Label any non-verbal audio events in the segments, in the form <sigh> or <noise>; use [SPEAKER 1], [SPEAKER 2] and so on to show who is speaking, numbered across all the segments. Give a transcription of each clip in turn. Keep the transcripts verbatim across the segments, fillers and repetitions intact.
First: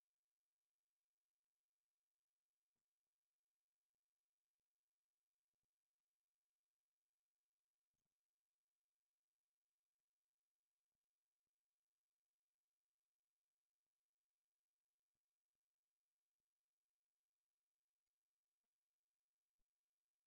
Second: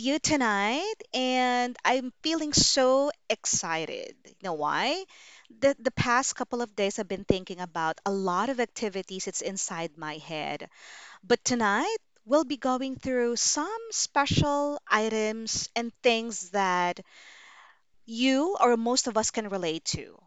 [SPEAKER 1] you tonight and I'm feeling so excited. You know why? The the past couple of days I've been thinking about a lot of activities it's inside my head. But tonight we'll be going through some special items and things that you or most of us can relate to,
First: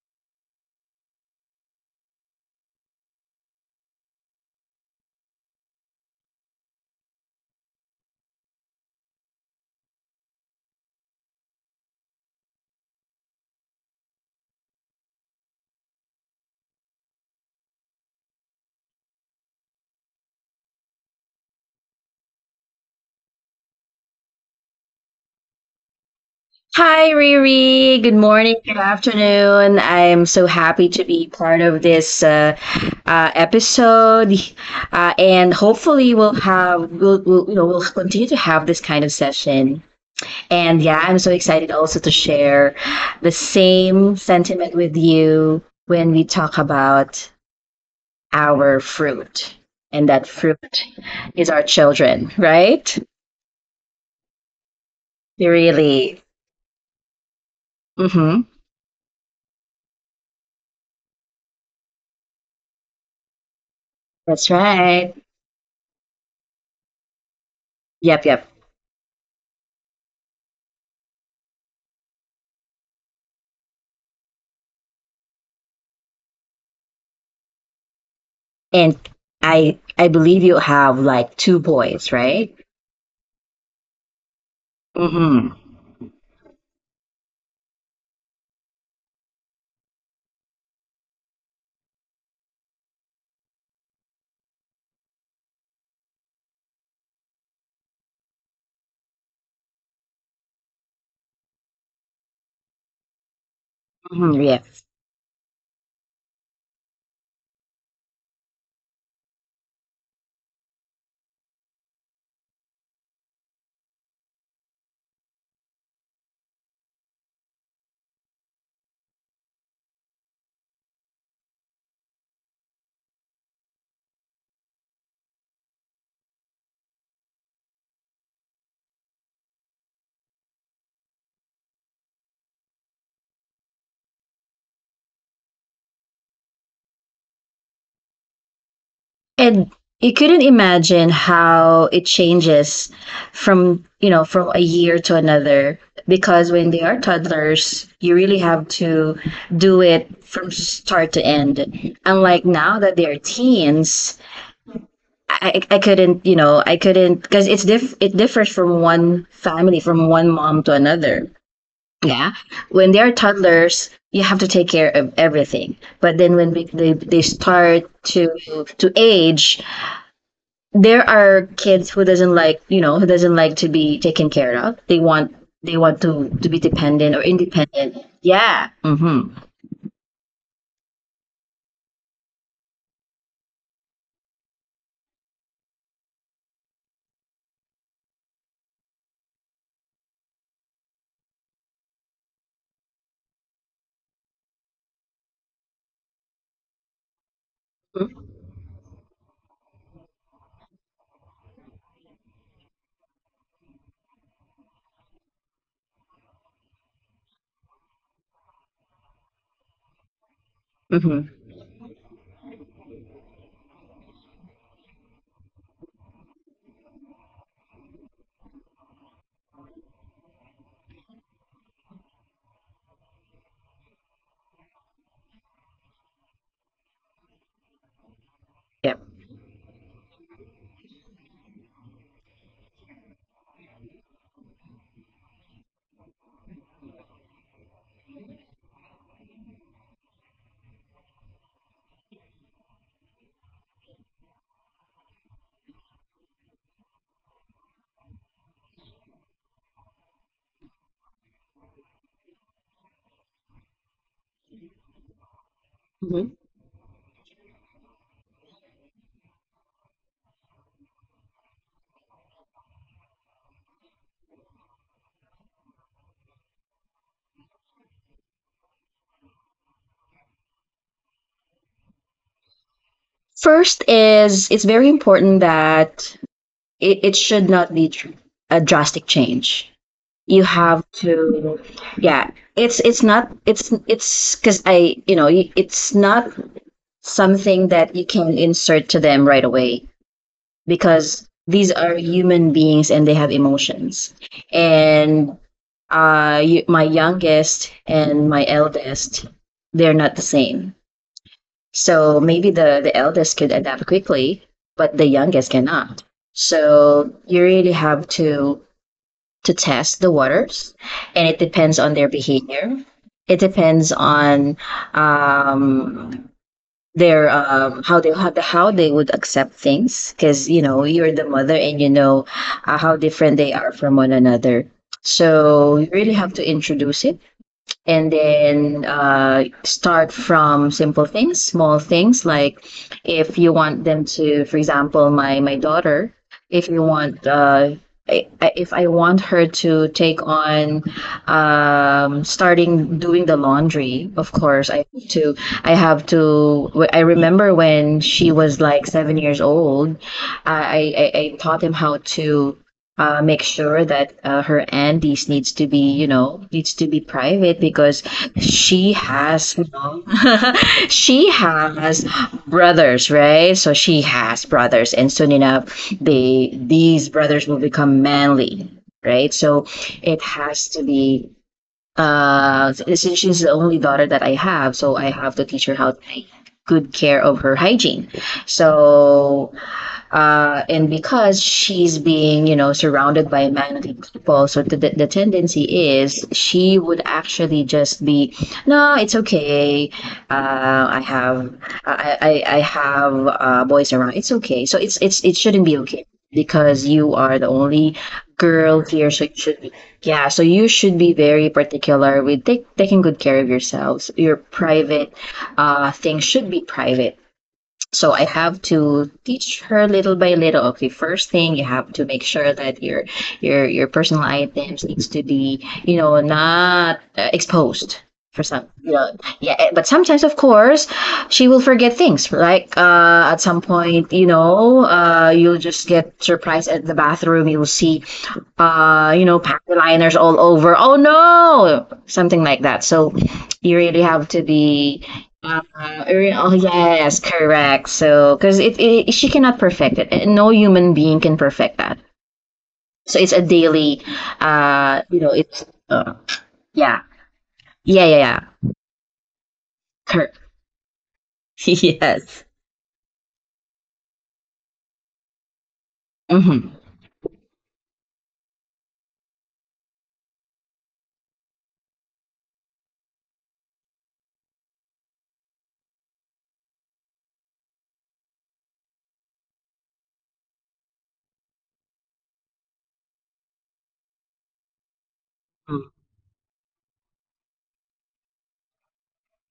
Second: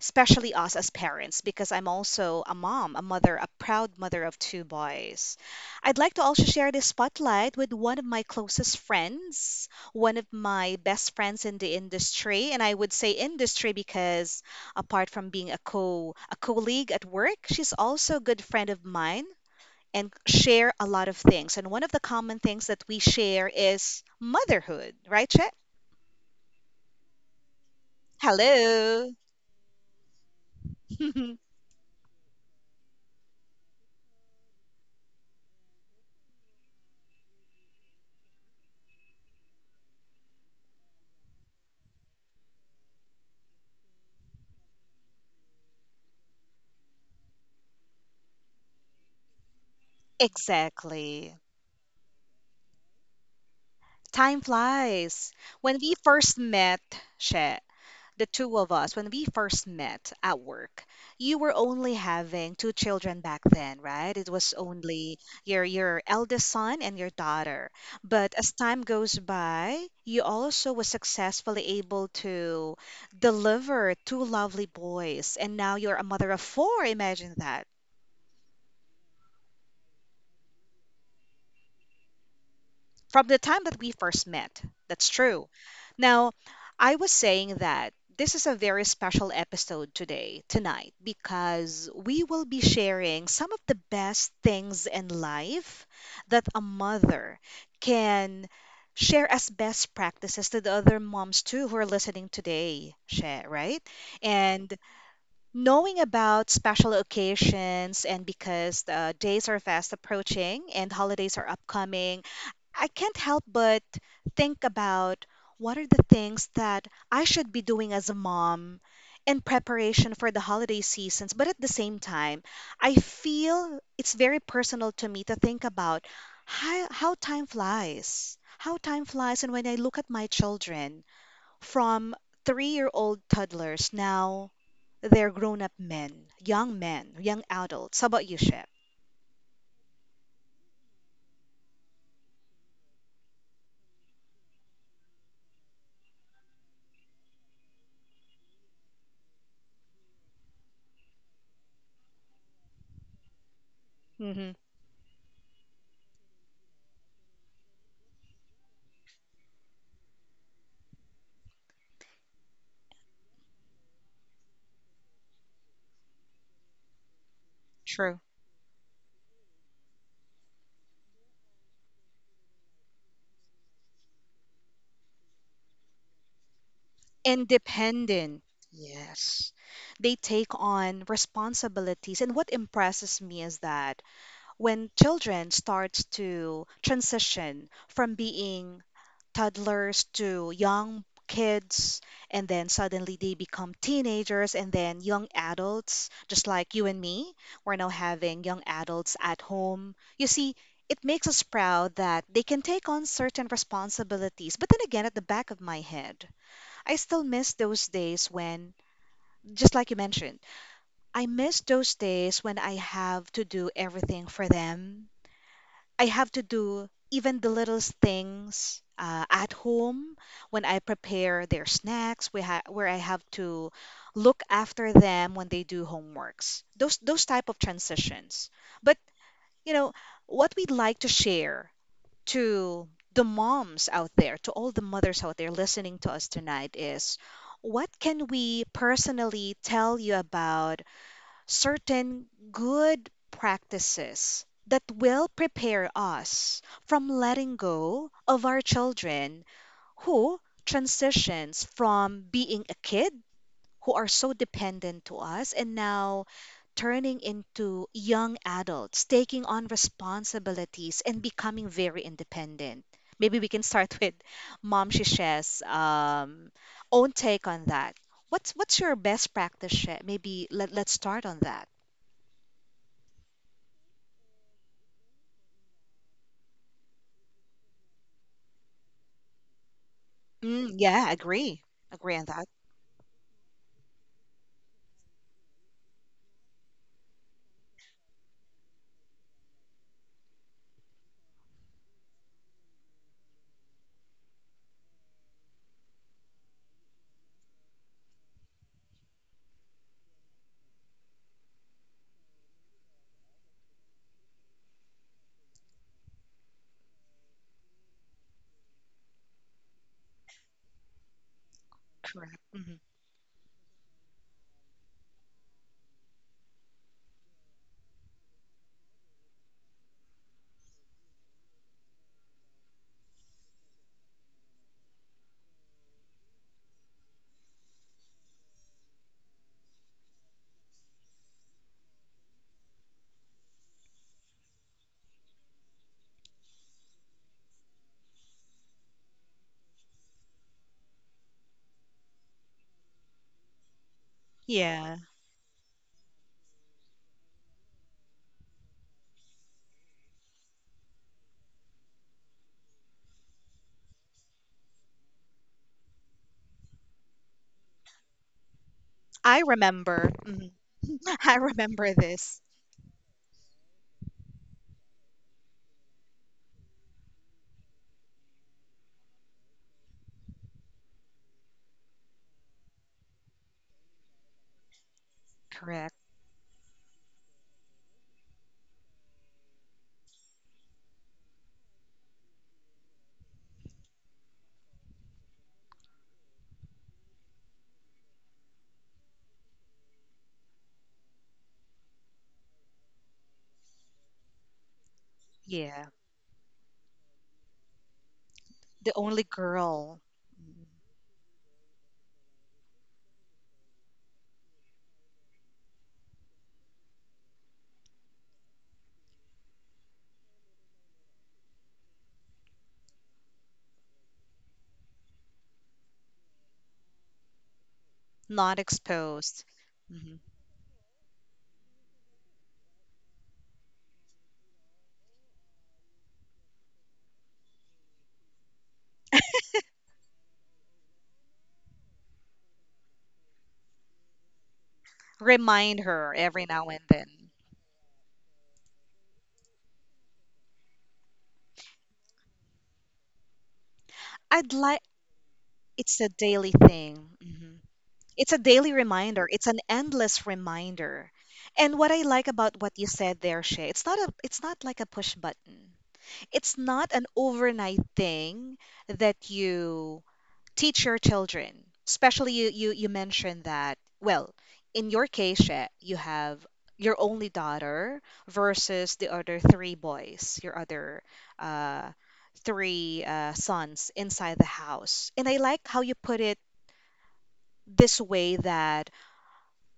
[SPEAKER 1] especially us as parents, because I'm also a mom, a mother, a proud mother of two boys. I'd like to also share this spotlight with one of my closest friends, one of my best friends in the industry, and I would say industry because apart from being a co a colleague at work, she's also a good friend of mine and share a lot of things. And one of the common things that we share is motherhood, right, Chet?
[SPEAKER 2] Hi, Riri. Good morning, good
[SPEAKER 1] Hello.
[SPEAKER 2] afternoon. I am so happy to be
[SPEAKER 1] <laughs>
[SPEAKER 2] part of this uh, uh, episode, uh, and hopefully we'll have we'll, we'll you know we'll continue to have this kind of session. And yeah, I'm so excited also to share the same sentiment with you when we talk about our fruit, and that fruit
[SPEAKER 1] Exactly.
[SPEAKER 2] is our children, right?
[SPEAKER 1] Time flies. When we
[SPEAKER 2] Really.
[SPEAKER 1] first met, she, the
[SPEAKER 2] Mm-hmm.
[SPEAKER 1] two of us, when we first met at work, you were only having two children back then, right? It was
[SPEAKER 2] That's
[SPEAKER 1] only
[SPEAKER 2] right.
[SPEAKER 1] your your eldest son and your daughter.
[SPEAKER 2] Yep,
[SPEAKER 1] But
[SPEAKER 2] yep.
[SPEAKER 1] as time goes by, you also was successfully able to deliver two lovely boys, and now you're a mother of four. Imagine that.
[SPEAKER 2] And I I believe you have like two boys, right?
[SPEAKER 1] From the time that we first met. That's true.
[SPEAKER 2] hmm
[SPEAKER 1] Now, I was saying that this is a very special episode today, tonight, because we will be sharing some of the best things in life that a mother can share as best practices to the other moms too who are listening today, Share, right?
[SPEAKER 2] hmm yeah.
[SPEAKER 1] And knowing about special occasions and because the days are fast approaching and holidays are upcoming, I can't help but think about what are the things that I should be doing as a mom in preparation for the holiday seasons. But at the same time, I feel it's very personal to me to think about how, how time flies. How time flies. And when I look at my children from three-year-old toddlers, now they're grown-up men, young men, young adults. How about you, Shep?
[SPEAKER 2] And you couldn't imagine how it changes from, you know, from a year to another because when they are toddlers, you really have to do it from start to end. Unlike now that they are teens,
[SPEAKER 1] hmm
[SPEAKER 2] I, I I couldn't, you know, I couldn't because it's diff it differs from one family, from one mom to another. Yeah. When they're toddlers, you have to take care of everything. But then when we, they they start
[SPEAKER 1] True.
[SPEAKER 2] to to age, there are kids who doesn't like, you know, who doesn't like to be taken care of. They want they want to to be dependent or independent.
[SPEAKER 1] Independent.
[SPEAKER 2] Yeah. Mhm.
[SPEAKER 1] Yes. They take on responsibilities. And what impresses me is that when children start to transition from being toddlers to young kids, and then suddenly they become teenagers and then young adults, just like you and me, we're now having young adults at home. You see, it makes us proud that they can take on certain responsibilities. But then again, at the back of my head, I still miss those days when, just like you mentioned, I
[SPEAKER 2] Mhm.
[SPEAKER 1] miss those days when I have to do everything for them. I have to do even the littlest things uh, at home when I prepare their snacks, we ha- where I have to look after them when they do homeworks. Those those type of transitions. But
[SPEAKER 2] Yep.
[SPEAKER 1] you know what we'd like to share to the moms out there, to all the mothers out there listening to us tonight is what can we personally tell you about certain good practices that will prepare us from letting go of our children who transitions from being a kid who are so dependent to us and now
[SPEAKER 2] Mhm.
[SPEAKER 1] turning into young adults, taking on responsibilities and becoming very independent. Maybe we can start <laughs> with Mom Shish's um, own take on that. What's what's your best practice, She? Maybe let, let's start on that.
[SPEAKER 2] First is it's very important that it, it should not be tr- a drastic change. You
[SPEAKER 1] Mm,
[SPEAKER 2] have to,
[SPEAKER 1] yeah, agree. Agree
[SPEAKER 2] yeah,
[SPEAKER 1] on that.
[SPEAKER 2] it's it's not it's it's because i you know it's not something that you can insert to them right away because these are human beings and they have emotions and uh you, my youngest and my eldest, they're not the same, so maybe the the eldest could adapt quickly but the youngest cannot, so you really have to to test the waters, and it depends on their
[SPEAKER 1] Correct. Hmm.
[SPEAKER 2] behavior. It depends on um, their, um, how they how, how they would accept things because you know you're the mother and you know uh, how different they are from one another. So you really have to introduce it and then uh, start from simple things, small things. Like if you want them to, for example, my my daughter, if you want, uh, if I want her to take on, um, starting doing the laundry, of course, I
[SPEAKER 1] Yeah,
[SPEAKER 2] have to. I have to. I remember when she was like seven years old, I I, I taught him how to, uh, make sure that uh, her aunties needs to be, you know, needs to be private because she
[SPEAKER 1] I
[SPEAKER 2] has, you know,
[SPEAKER 1] remember. Mhm.
[SPEAKER 2] <laughs>
[SPEAKER 1] <laughs>
[SPEAKER 2] she
[SPEAKER 1] I remember
[SPEAKER 2] has
[SPEAKER 1] this.
[SPEAKER 2] brothers, right? So she has brothers, and soon enough, they these brothers will become manly, right? So it has to be. Uh, since she's the only daughter that I have, so I have to teach her how
[SPEAKER 1] Correct.
[SPEAKER 2] to take good care of her hygiene. So, uh, and because she's being, you know, surrounded by manly people, so the, the tendency is she would actually just be, no, it's okay. Uh, I have, I, I, I have uh, boys around. It's okay. So it's, it's, it shouldn't be
[SPEAKER 1] Yeah.
[SPEAKER 2] okay because you are the only girl
[SPEAKER 1] The
[SPEAKER 2] here.
[SPEAKER 1] only
[SPEAKER 2] So you should be,
[SPEAKER 1] girl.
[SPEAKER 2] yeah. So you should be very particular with take, taking good care of yourselves. Your private uh, things should be private, so I have to teach her little by little. Okay, first thing, you have to make sure that your your your personal items needs to be, you know, not uh, exposed for
[SPEAKER 1] Not
[SPEAKER 2] some, you know,
[SPEAKER 1] exposed.
[SPEAKER 2] yeah. Eh, but
[SPEAKER 1] Mhm.
[SPEAKER 2] sometimes, of course, she will forget things. Like uh, at some point, you know, uh, you'll just get surprised at the bathroom. You'll see, uh, you know, pack liners all over. Oh no, something like that. So you really have to be. Uh,
[SPEAKER 1] Remind her every
[SPEAKER 2] oh
[SPEAKER 1] now and
[SPEAKER 2] yes,
[SPEAKER 1] then.
[SPEAKER 2] correct. So because it, it, she cannot perfect it. No human being can perfect that. So it's a daily,
[SPEAKER 1] I'd like
[SPEAKER 2] uh, you know, it's,
[SPEAKER 1] it's a
[SPEAKER 2] uh,
[SPEAKER 1] daily thing.
[SPEAKER 2] yeah,
[SPEAKER 1] Mhm.
[SPEAKER 2] yeah,
[SPEAKER 1] It's a
[SPEAKER 2] yeah, yeah.
[SPEAKER 1] daily reminder. It's an endless
[SPEAKER 2] Cor-
[SPEAKER 1] reminder. And what
[SPEAKER 2] <laughs>
[SPEAKER 1] I like about
[SPEAKER 2] yes.
[SPEAKER 1] what you said there, Shay, it's not a it's not like a push button. It's not
[SPEAKER 2] Mm-hmm.
[SPEAKER 1] an overnight thing that you teach your children, especially you you, you mentioned that well in your case Shay, you have your only daughter versus the other three boys, your other uh, three uh, sons inside the house. And I like how you put it this way, that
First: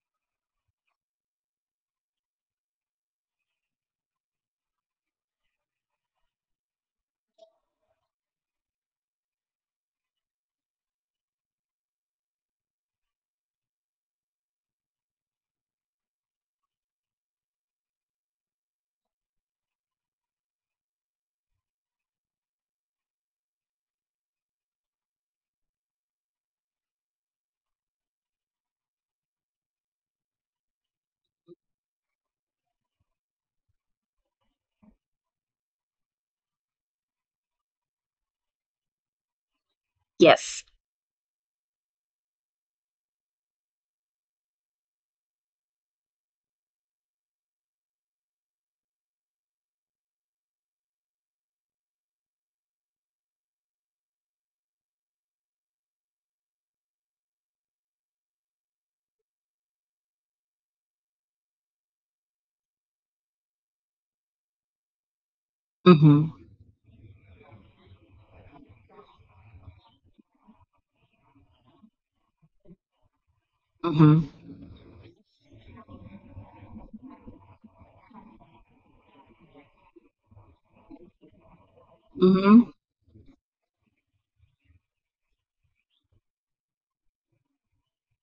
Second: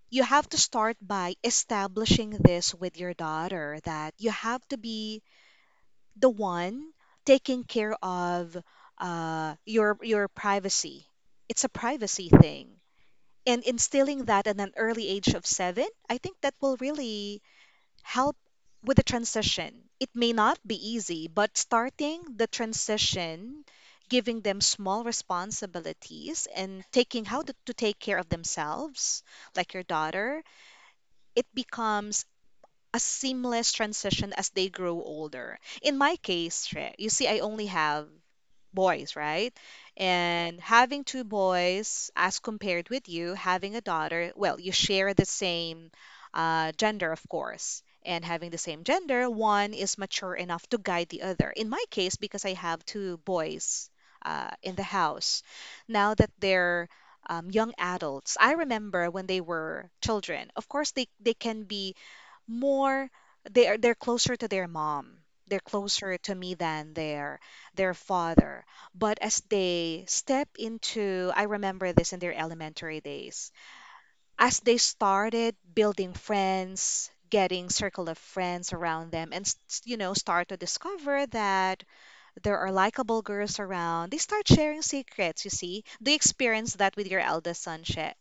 [SPEAKER 1] you have to start by establishing this with your daughter, that you have to be the one taking care of uh, your your privacy. It's a privacy thing, and instilling that at an early age of seven, I think that will really help with the transition. It may not be easy, but starting the transition, giving them small responsibilities and taking how to, to take care of themselves, like your daughter, it becomes a seamless transition as they grow older. In my case, Shre, you see, I only have boys, right? And
[SPEAKER 2] Yes.
[SPEAKER 1] having two boys, as compared with you having a daughter, well, you share the same uh, gender, of course. And having the same gender, one is mature enough to guide the other. In my case, because I have two boys uh, in the house, now that they're um, young adults, I remember when they were children. Of course, they, they can be more, they're they're closer to their mom, they're closer
[SPEAKER 2] Mm-hmm.
[SPEAKER 1] to me than their their father. But as they step into, I remember this in their elementary days,
[SPEAKER 2] Mm-hmm.
[SPEAKER 1] as they started building friends, getting circle of friends around them, and s- s- you know, start to discover that there
[SPEAKER 2] Mm-hmm.
[SPEAKER 1] are likable girls around, they start sharing secrets. You see, do you experience that with your eldest son Shay?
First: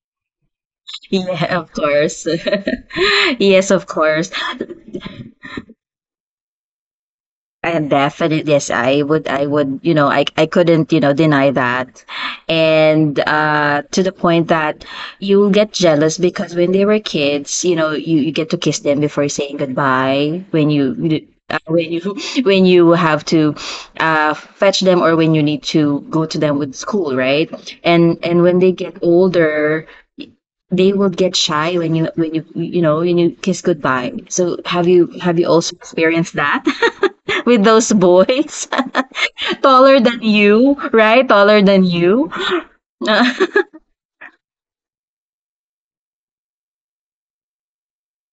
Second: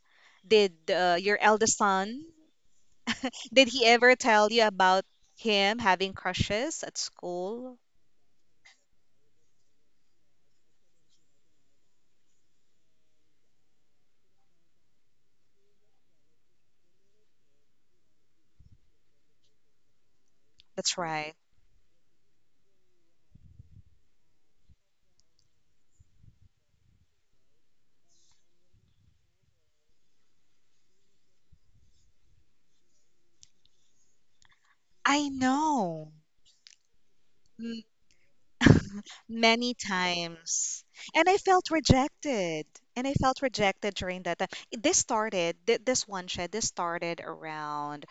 [SPEAKER 1] Did uh, your
[SPEAKER 2] Yeah, of
[SPEAKER 1] eldest son,
[SPEAKER 2] course. <laughs>
[SPEAKER 1] did
[SPEAKER 2] Yes,
[SPEAKER 1] he
[SPEAKER 2] of
[SPEAKER 1] ever
[SPEAKER 2] course.
[SPEAKER 1] tell you about him having crushes at school?
[SPEAKER 2] And definitely, yes, I would, I would, you know, I, I couldn't, you know, deny that. And uh, to the point that you'll get jealous because when they were kids, you know, you, you get to kiss them before saying goodbye. When
[SPEAKER 1] That's
[SPEAKER 2] you,
[SPEAKER 1] right.
[SPEAKER 2] uh, when you <laughs> when you have to, uh, fetch them or when you need to go to them with school, right? And and when they get older, they will get shy when you when you you know when you kiss goodbye. So have you have you
[SPEAKER 1] I
[SPEAKER 2] also
[SPEAKER 1] know.
[SPEAKER 2] experienced that <laughs> with those
[SPEAKER 1] M-
[SPEAKER 2] boys, <laughs>
[SPEAKER 1] Many
[SPEAKER 2] taller than you,
[SPEAKER 1] times.
[SPEAKER 2] right?
[SPEAKER 1] And I
[SPEAKER 2] Taller than
[SPEAKER 1] felt
[SPEAKER 2] you.
[SPEAKER 1] rejected. And I
[SPEAKER 2] <laughs>
[SPEAKER 1] felt rejected during that time. This started, thi- this one shed, this started around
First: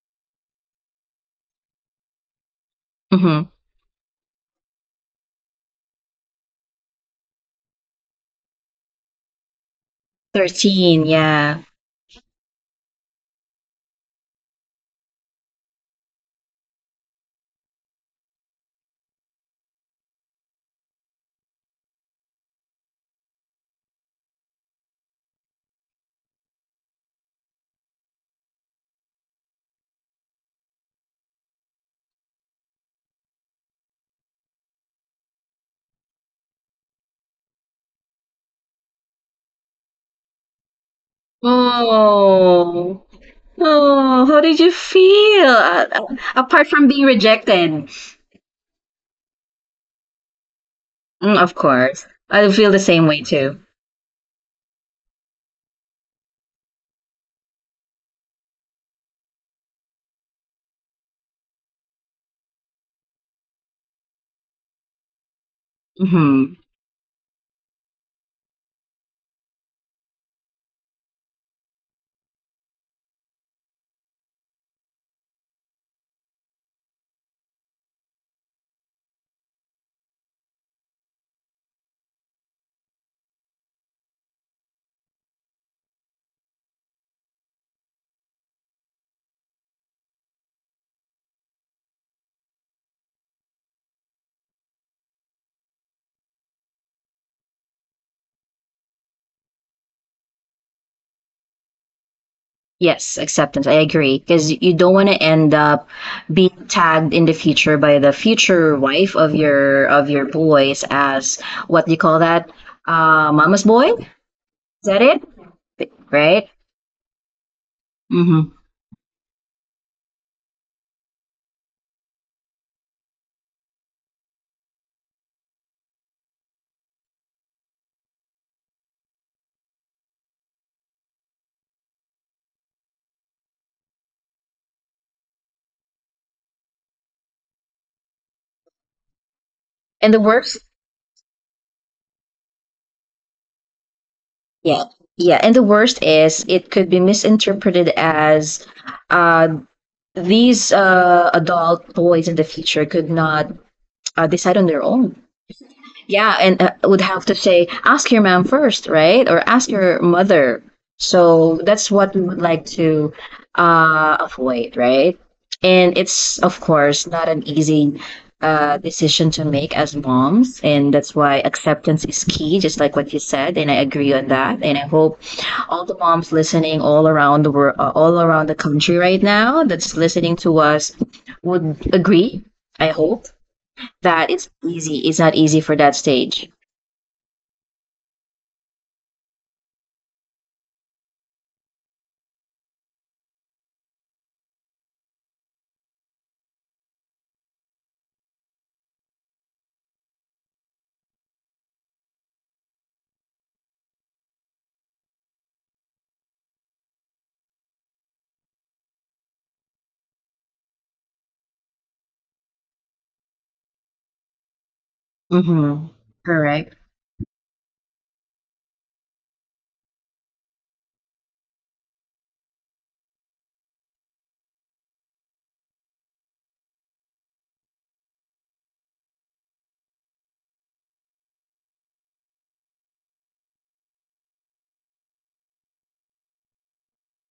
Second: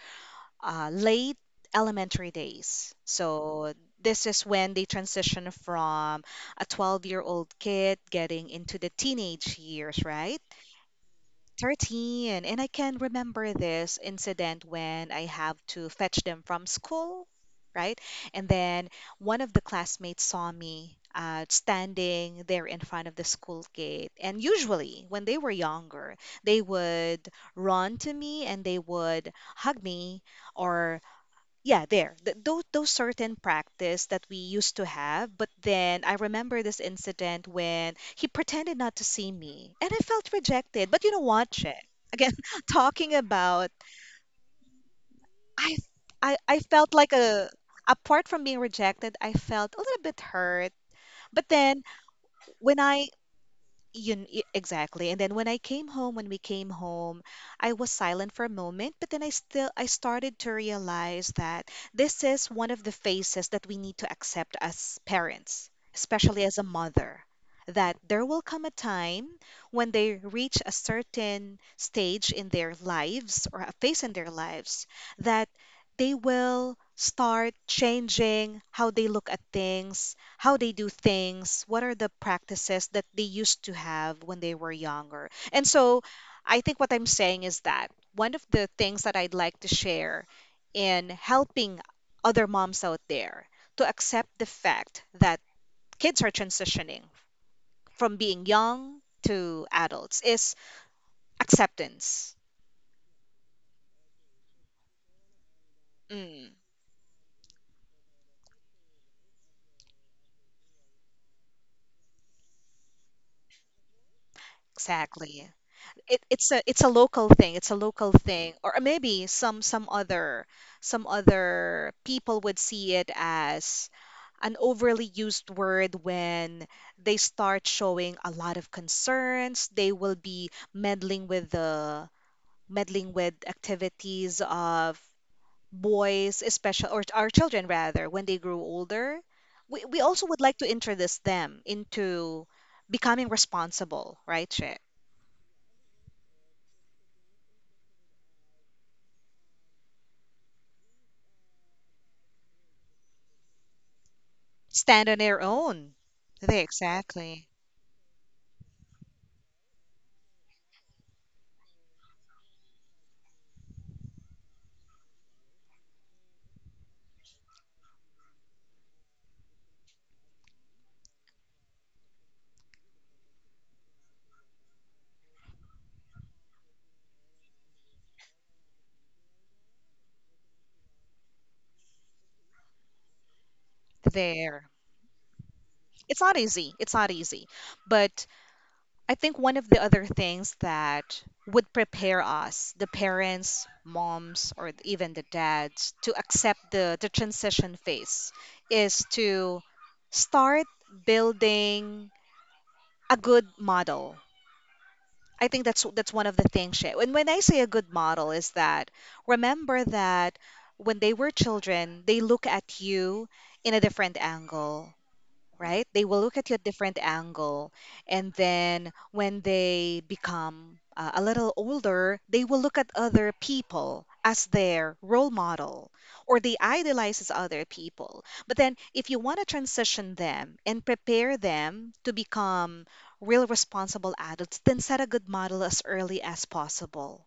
[SPEAKER 1] uh, late elementary days.
[SPEAKER 2] Mhm.
[SPEAKER 1] So this is when they transition from a twelve-year-old kid getting into the teenage years, right?
[SPEAKER 2] Thirteen, yeah.
[SPEAKER 1] thirteen. And I can remember this incident when I have to fetch them from school, right? And then one of the classmates saw me uh, standing there in front of the school gate. And usually, when they were younger, they would run to me and they would hug me, or yeah, there, Th- those those certain practice that we used to have. But then I remember this incident when he pretended not to see me and I felt rejected. But you know what, Che? Again, <laughs>
[SPEAKER 2] Oh,
[SPEAKER 1] talking about
[SPEAKER 2] oh, how did you feel?
[SPEAKER 1] I,
[SPEAKER 2] Uh, uh,
[SPEAKER 1] I i
[SPEAKER 2] apart from
[SPEAKER 1] felt
[SPEAKER 2] being
[SPEAKER 1] like a,
[SPEAKER 2] rejected,
[SPEAKER 1] apart from being rejected, I felt a little bit hurt.
[SPEAKER 2] mm,
[SPEAKER 1] But
[SPEAKER 2] of
[SPEAKER 1] then
[SPEAKER 2] course, I feel the
[SPEAKER 1] when
[SPEAKER 2] same
[SPEAKER 1] I
[SPEAKER 2] way too.
[SPEAKER 1] You, kn- y- exactly. And then when I came home, when we came home, I was silent for a moment. But then I still I started to realize that this is one of the phases that we need to accept as parents, especially
[SPEAKER 2] Hmm.
[SPEAKER 1] as a mother, that there will come a time when they reach a certain stage in their lives or a phase in their lives that they will start changing how they look at things, how they do things, what are the practices that they used to have when they were younger. And so I think what I'm saying is that one of the things that I'd like to share in helping other moms out there to accept the fact that kids are transitioning from being young to adults is acceptance.
[SPEAKER 2] Yes, acceptance. I agree. Because you don't want to end up
[SPEAKER 1] Mm,
[SPEAKER 2] being tagged in the future by the future wife of your of your boys as, what do you call that? Uh, mama's boy? Is that it?
[SPEAKER 1] exactly. it,
[SPEAKER 2] Right?
[SPEAKER 1] it's a, it's a local thing, it's a local
[SPEAKER 2] Mm-hmm.
[SPEAKER 1] thing, or maybe some some other, some other people would see it as an overly used word when they start showing a lot of concerns. They will be meddling with the, meddling with activities of boys especially, or our children rather, when they grow older, we, we
[SPEAKER 2] And the
[SPEAKER 1] also would
[SPEAKER 2] worst,
[SPEAKER 1] like to introduce them into becoming responsible, right Che?
[SPEAKER 2] yeah, yeah. And the worst is it could be misinterpreted as, uh, these uh, adult boys in the future could not uh, decide on their
[SPEAKER 1] Stand on
[SPEAKER 2] own.
[SPEAKER 1] their own.
[SPEAKER 2] Yeah,
[SPEAKER 1] They
[SPEAKER 2] and uh, would have
[SPEAKER 1] exactly
[SPEAKER 2] to say, ask your mom first, right? Or ask your mother. So that's what we would like to, uh, avoid, right? And it's, of course, not an easy uh, decision to make as moms. And that's why acceptance is key, just like what you said. And I agree on that. And I hope all the moms listening all around the world, uh, all around the country right now that's listening to us, would agree. I hope that is
[SPEAKER 1] there.
[SPEAKER 2] easy. It's not easy for that
[SPEAKER 1] It's not
[SPEAKER 2] stage.
[SPEAKER 1] easy. It's not easy. But I think one of the other things that would prepare us, the parents, moms, or even the dads, to accept the, the transition phase is to start building a good model. I think that's that's one of the things. Shay. And when I say a good model is that remember that when they were children, they look at you in a different angle,
[SPEAKER 2] Mm-hmm.
[SPEAKER 1] right? They will look at you at
[SPEAKER 2] Correct.
[SPEAKER 1] different angle. And then when they become uh, a little older, they will look at other people as their role model or they idolize as other people. But then if you want to transition them and prepare them to become real responsible adults, then set a good model as early as possible.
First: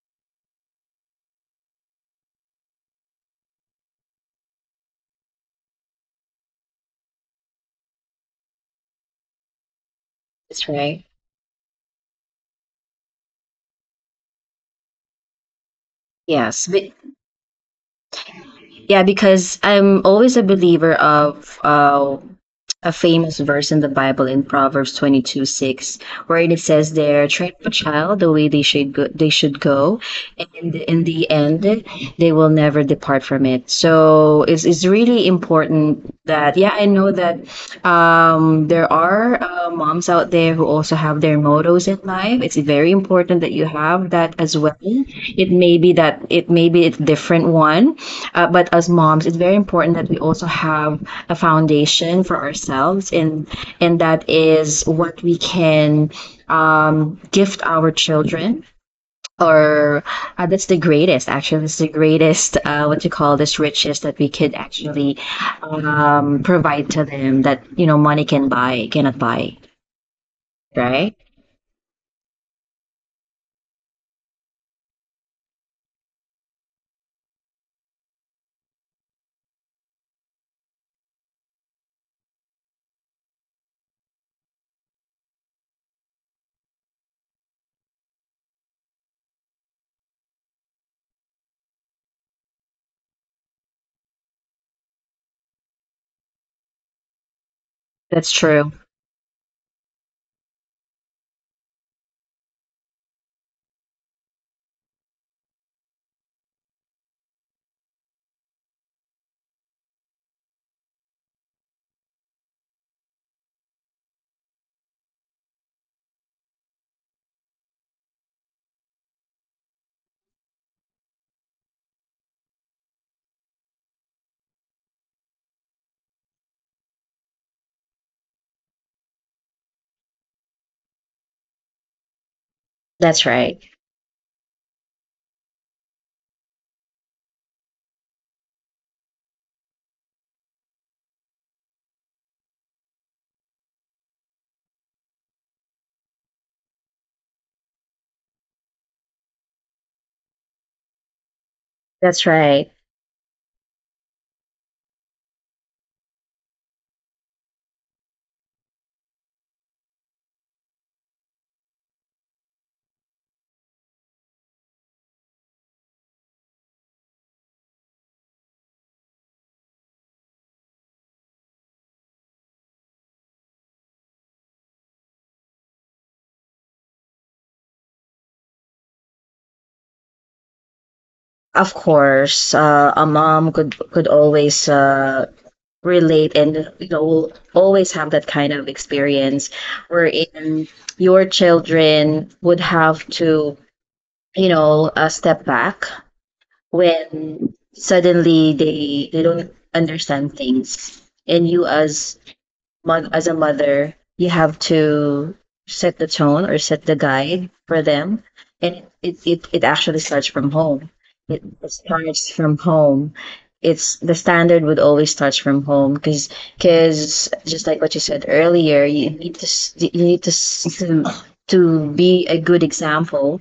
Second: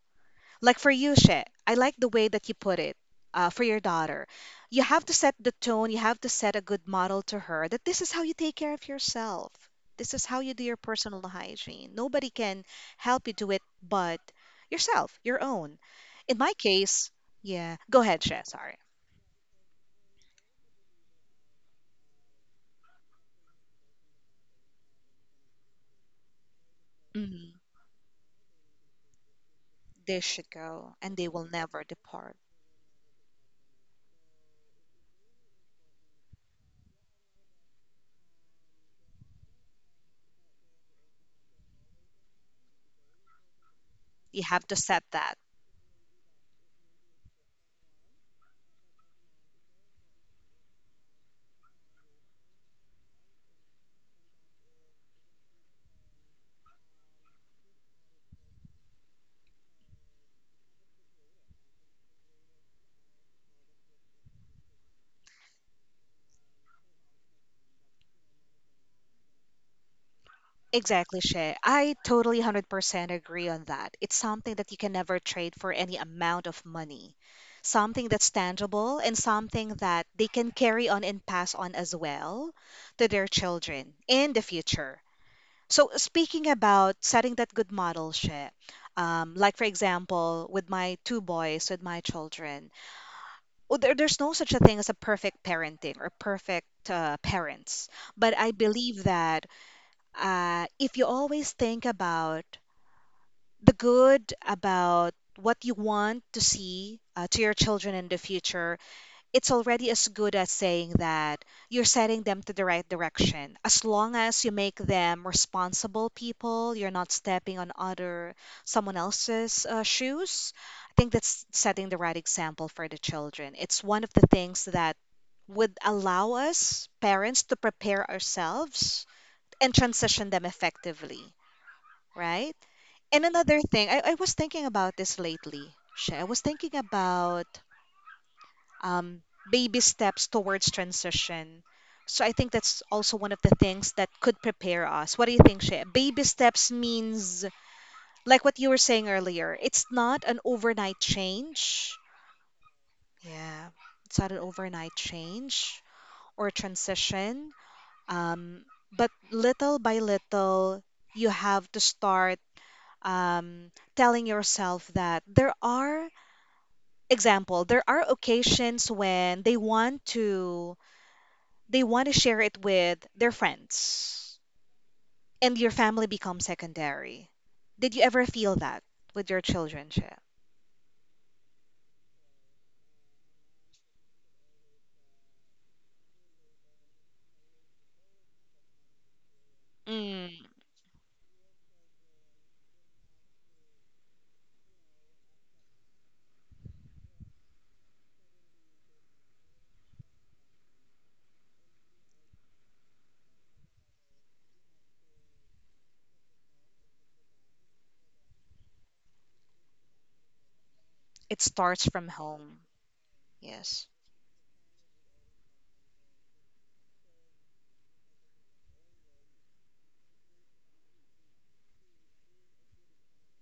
[SPEAKER 1] Like for you, She, I like the way that you put it uh, for your daughter. You have to set the tone, you have to set a good model to her that this is how you take care of yourself. This is how you do
[SPEAKER 2] That's
[SPEAKER 1] your
[SPEAKER 2] right.
[SPEAKER 1] personal hygiene. Nobody can help you do it but yourself, your own. In my
[SPEAKER 2] Yes. But,
[SPEAKER 1] case, yeah, go ahead, She, sorry.
[SPEAKER 2] yeah, because I'm always a believer of uh, a famous verse in the Bible in Proverbs twenty-two six, wherein it says there,
[SPEAKER 1] Mhm.
[SPEAKER 2] train up a child the way they should go, they should go,
[SPEAKER 1] They should
[SPEAKER 2] and
[SPEAKER 1] go
[SPEAKER 2] in
[SPEAKER 1] and they
[SPEAKER 2] the
[SPEAKER 1] will
[SPEAKER 2] end,
[SPEAKER 1] never
[SPEAKER 2] they
[SPEAKER 1] depart.
[SPEAKER 2] will never depart from it. So it's, it's really important that, yeah, I know that um, there are uh, moms out there who also have their mottos in life. It's very important that you have that
[SPEAKER 1] You
[SPEAKER 2] as
[SPEAKER 1] have to
[SPEAKER 2] well.
[SPEAKER 1] set that.
[SPEAKER 2] It may be that it may be a different one, uh, but as moms, it's very important that we also have a foundation for ourselves, and and that is what we can, um, gift our children, or uh, that's the greatest, actually, that's the greatest uh, what you call this, riches that we could actually, um, provide to them, that you know money can buy cannot buy, right?
[SPEAKER 1] Exactly, Shay. I totally one hundred percent agree on that. It's something that you can never trade for any amount of money. Something that's tangible and something that they can carry on and pass on as well to their children in the future. So, speaking about setting that good model, Shay, um, like for example, with my two boys, with my children, well, there, there's no such a thing as a perfect parenting or perfect uh, parents.
[SPEAKER 2] That's
[SPEAKER 1] But I
[SPEAKER 2] true.
[SPEAKER 1] believe that uh, if you always think about the good, about what you want to see uh, to your children in the future, it's already as good as saying that you're setting them to the right direction. As long as you make them responsible people, you're not stepping on other someone else's uh, shoes. I think that's setting the right example for the children. It's one of the things that would allow us parents to prepare ourselves and transition them effectively, right? And
[SPEAKER 2] That's right.
[SPEAKER 1] another thing, I, I was thinking about this lately. Shay. I was thinking about um, baby steps towards transition. So I think that's also one of the things that could prepare us. What do you think, Shay? Baby steps means, like what you were saying earlier, it's not an overnight change.
[SPEAKER 2] That's right.
[SPEAKER 1] Yeah, it's not an overnight change or transition. Um, but little by little, you have to start um, telling yourself that there are example there are occasions when they want to they want to share it with their friends and your family becomes secondary. Did you ever feel that with your children, Shea?
[SPEAKER 2] Of course, uh, a mom could could always, uh, relate and you know will always have that kind of experience
[SPEAKER 1] Mm.
[SPEAKER 2] wherein your children would have to, you know, uh, step back when suddenly they they don't understand things, and you as as a mother, you have to set the tone or set the guide for them. And it, it, it actually starts from home.
[SPEAKER 1] It
[SPEAKER 2] It
[SPEAKER 1] starts from
[SPEAKER 2] starts
[SPEAKER 1] home.
[SPEAKER 2] from home.
[SPEAKER 1] Yes.
[SPEAKER 2] It's the standard, would always start from home because just like what you said earlier, you need to s- you need to s- to, to be a good example.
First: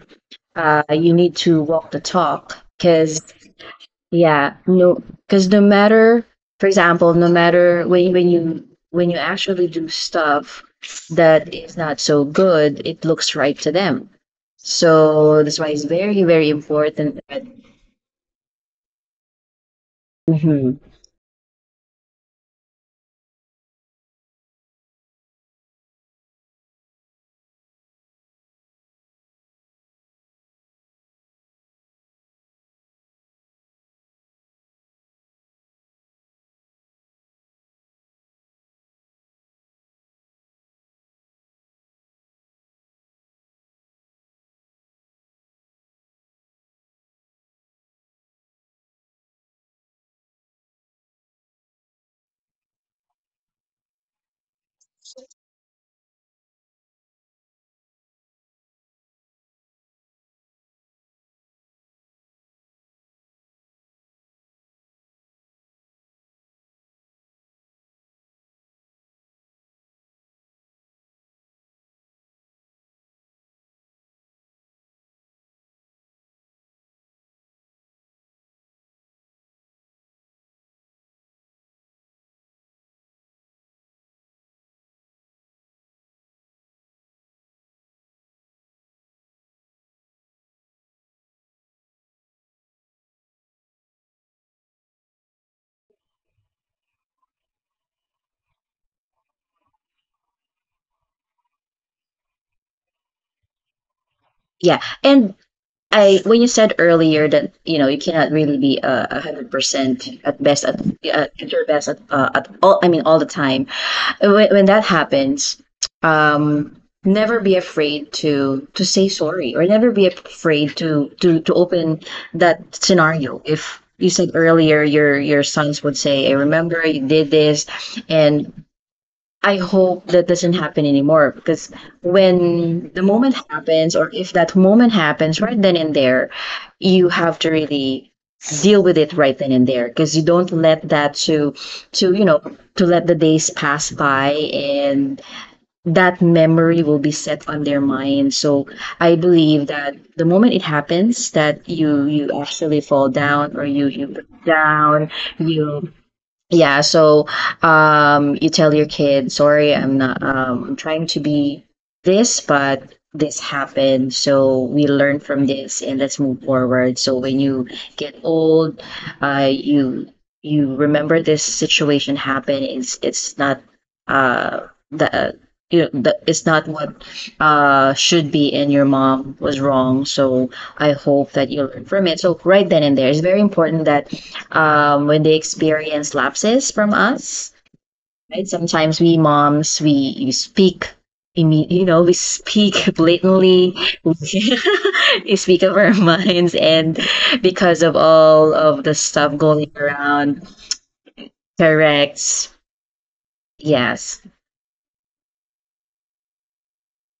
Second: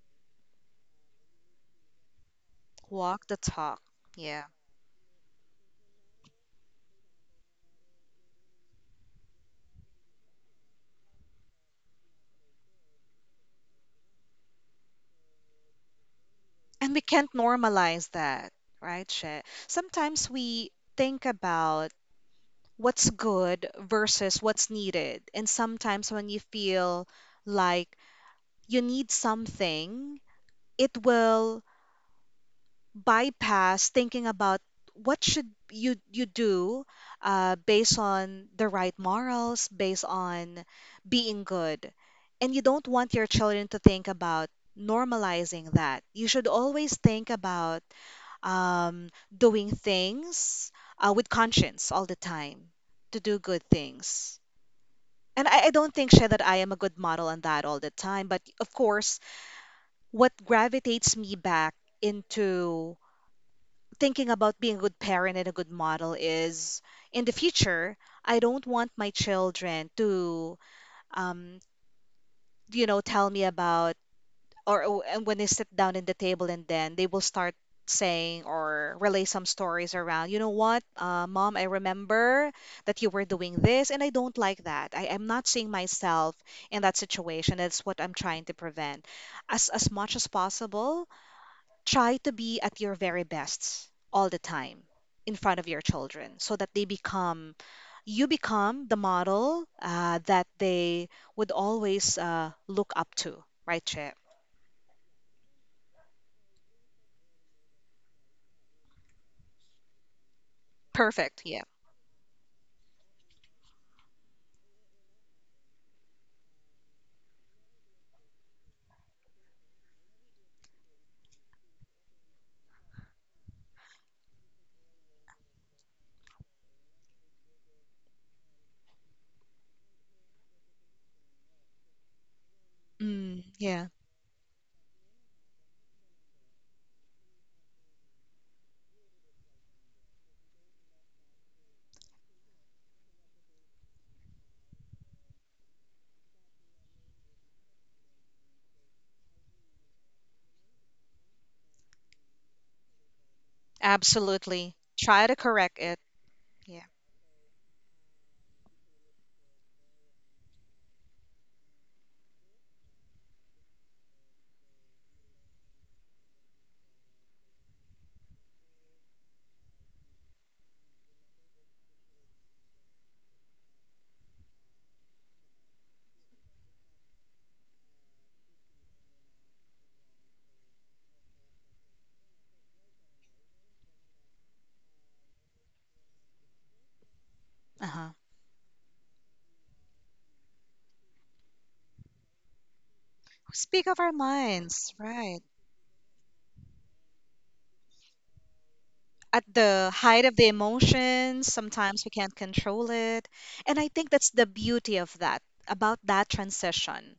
[SPEAKER 2] Uh, you need to walk the talk
[SPEAKER 1] Walk
[SPEAKER 2] because,
[SPEAKER 1] the talk. Yeah.
[SPEAKER 2] yeah, no, because no matter, for example, no matter when when you, when you actually do stuff that is not so good, it looks right to them. So that's why it's very, very
[SPEAKER 1] And we
[SPEAKER 2] important
[SPEAKER 1] can't
[SPEAKER 2] that,
[SPEAKER 1] normalize that, right, Shea? Sometimes we
[SPEAKER 2] mhm.
[SPEAKER 1] think about what's good versus what's needed. And sometimes when you feel like you need something, it will bypass thinking about what should you you do uh, based on the right morals, based on being good. And you don't want your children to think about normalizing that. You should always think about um, doing things uh, with conscience all the time to do good things. And I, I don't think, Shay, that I am a good model on that all the time. But of course, what gravitates me back into thinking about being a good parent and a good model is, in the future, I don't want my children to, um, you know, tell me about or uh, and when they sit down in the table and then they will start saying or relay some stories around, you know what, uh, Mom, I remember that you were doing this and I don't like that. I am not seeing myself in that situation. That's what I'm trying to prevent as as much as possible. Try to be at your very best all the time in front of your children so that they become you become the model uh, that they would always uh, look up to, right, Che?
[SPEAKER 2] Yeah, and I, when you said earlier that you know you cannot really be, uh, a hundred percent at best at,
[SPEAKER 1] Perfect,
[SPEAKER 2] at
[SPEAKER 1] yeah.
[SPEAKER 2] at your best at, uh, at all. I mean all the time, when, when that happens, um, never be afraid to to say sorry, or never be afraid to to to open that scenario. If you said earlier your your sons would say, I remember you did this, and I hope that doesn't happen anymore. Because when the
[SPEAKER 1] Mm,
[SPEAKER 2] moment
[SPEAKER 1] yeah,
[SPEAKER 2] happens, or if that moment happens right then and there, you have to really deal with it right then and there, because you don't let that to to you know, to let the days pass by and that memory will be set on their mind. So I believe that the moment it happens, that you you actually fall down or you you break
[SPEAKER 1] absolutely.
[SPEAKER 2] down,
[SPEAKER 1] Try to correct
[SPEAKER 2] you,
[SPEAKER 1] it.
[SPEAKER 2] yeah,
[SPEAKER 1] Yeah.
[SPEAKER 2] so, um, you tell your kid, sorry, I'm not, um, I'm trying to be this, but this happened. So we learn from this and let's move forward. So when you get old, uh, you, you remember this situation happened. It's it's not, uh the you know the, it's not what uh should be, and your mom was wrong. So I hope that you learn from it. So right then and there, it's very important that, um, when they experience lapses from us.
[SPEAKER 1] Uh-huh.
[SPEAKER 2] Right? Sometimes we moms we, we speak, you know, we speak blatantly
[SPEAKER 1] Speak of
[SPEAKER 2] <laughs>
[SPEAKER 1] our minds,
[SPEAKER 2] we
[SPEAKER 1] right?
[SPEAKER 2] speak of our <laughs> minds and because of all of the stuff
[SPEAKER 1] At
[SPEAKER 2] going
[SPEAKER 1] the height of
[SPEAKER 2] around,
[SPEAKER 1] the emotions, sometimes we can't
[SPEAKER 2] correct,
[SPEAKER 1] control it. And I think
[SPEAKER 2] yes,
[SPEAKER 1] that's the beauty of that, about that transition.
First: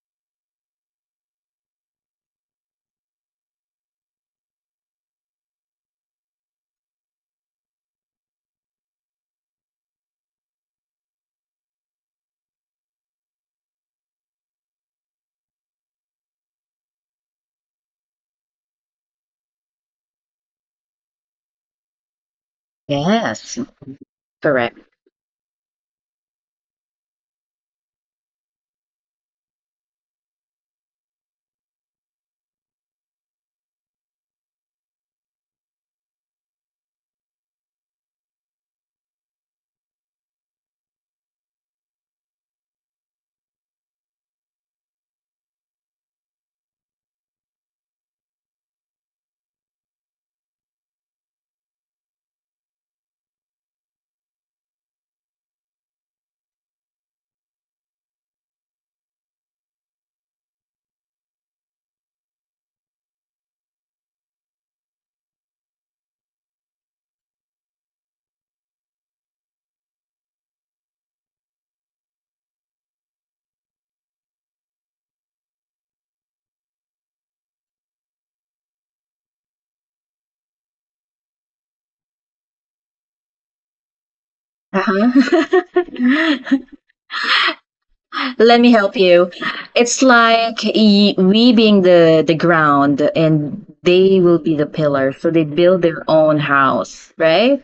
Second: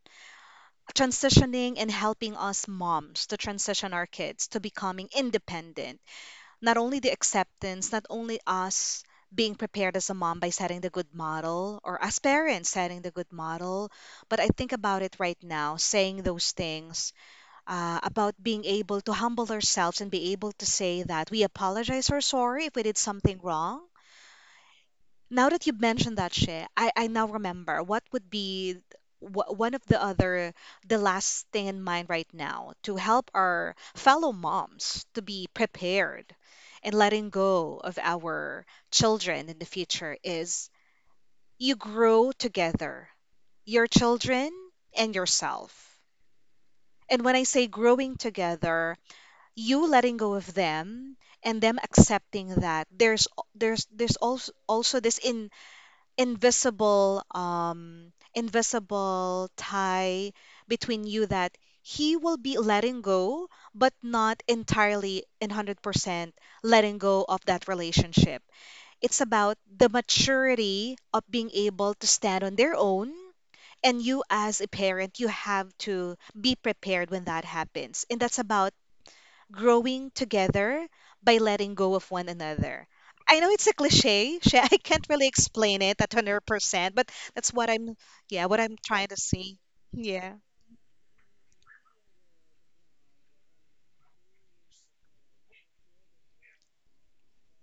[SPEAKER 1] Transitioning and helping us moms to transition our kids to becoming independent, not only the acceptance, not only us being prepared as a mom by setting the good model or as parents setting the good model, but I think about it right now, saying those things uh, about being able to humble ourselves and be able to say that we apologize or sorry if we did something
[SPEAKER 2] yes,
[SPEAKER 1] wrong.
[SPEAKER 2] correct,
[SPEAKER 1] Now that you've mentioned that, Shay, I, I now remember what would be wh- one of the other, the last thing in mind right now to help our fellow moms to be prepared and letting go of our children in the future is you grow together, your children and yourself. And when I say growing together, you letting go of them and them accepting that there's there's there's also also this in invisible um invisible tie between you that he will be letting go but not entirely and one hundred percent letting go of that relationship. It's about the maturity of being able to stand on their own. And you as a parent, you have to be prepared when that happens. And that's about growing together by letting go of one another. I know it's a cliche. <laughs> Shay, I can't really explain it at
[SPEAKER 2] uh-huh. <laughs>
[SPEAKER 1] one hundred percent, but that's what I'm, yeah,
[SPEAKER 2] Let
[SPEAKER 1] what
[SPEAKER 2] me
[SPEAKER 1] I'm
[SPEAKER 2] help
[SPEAKER 1] trying to
[SPEAKER 2] you.
[SPEAKER 1] say.
[SPEAKER 2] It's
[SPEAKER 1] Yeah.
[SPEAKER 2] like y- we being the the ground and they will be the pillar. So they build their own house, right?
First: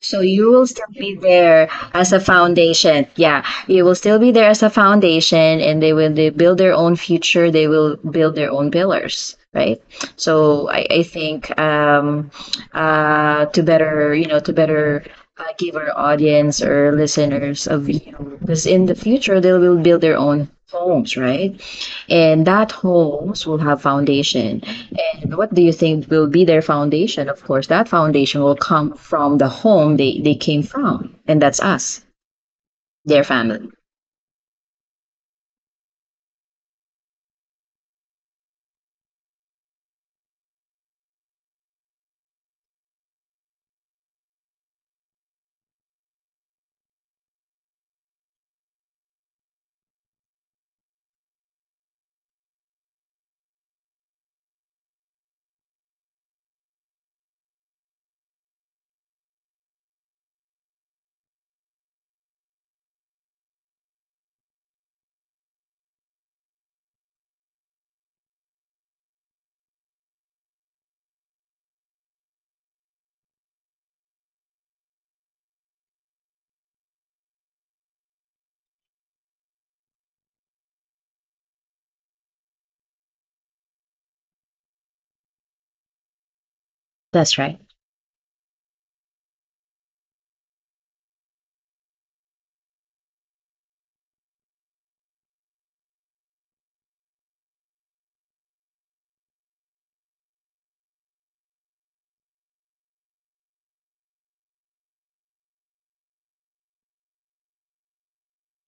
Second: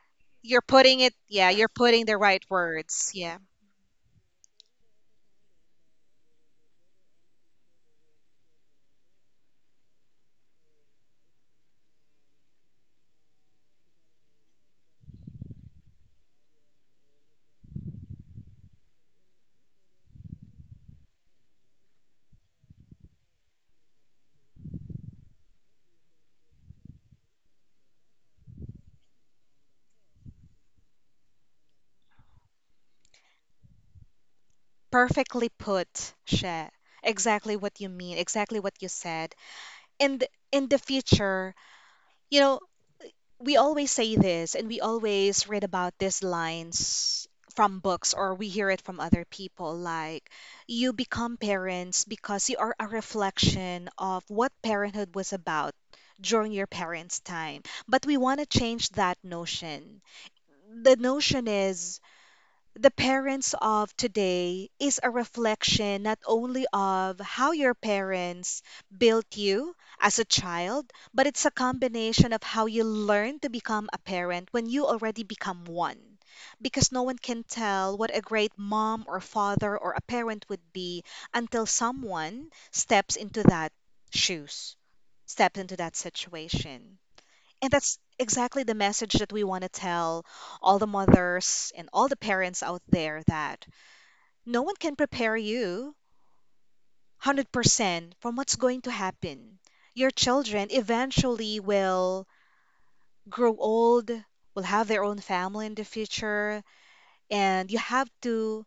[SPEAKER 2] So you
[SPEAKER 1] You're
[SPEAKER 2] will still
[SPEAKER 1] putting it,
[SPEAKER 2] be
[SPEAKER 1] yeah,
[SPEAKER 2] there
[SPEAKER 1] you're putting
[SPEAKER 2] as
[SPEAKER 1] the
[SPEAKER 2] a
[SPEAKER 1] right
[SPEAKER 2] foundation.
[SPEAKER 1] words. Yeah.
[SPEAKER 2] Yeah, you will still be there as a foundation, and they will they build their own future. They will build their own pillars, right? So I, I think um, uh, to better you know to better uh, give our audience or listeners of you because in the future they will build their own homes, right? And that homes will have foundation. And what do you think will be their foundation? Of course, that foundation will come from the home they, they came from, and that's us, their family.
[SPEAKER 1] Perfectly put, Shay. Exactly what you mean, exactly what you said. And in the future, you know, we always say this and we always read about these lines from books or we hear it from other people like you become parents because you are a reflection of what parenthood was about during your parents' time. But we want to change that notion. The notion is the parents of today is a reflection not only of how your parents built you as a child, but it's a combination of how you learn to become a parent when you already become one. Because no one can tell what a great mom or father or a parent would be until someone steps into that shoes, steps into that situation.
[SPEAKER 2] That's right.
[SPEAKER 1] And that's exactly the message that we want to tell all the mothers and all the parents out there that no one can prepare you one hundred percent from what's going to happen. Your children eventually will grow old, will have their own family in the future, and you have to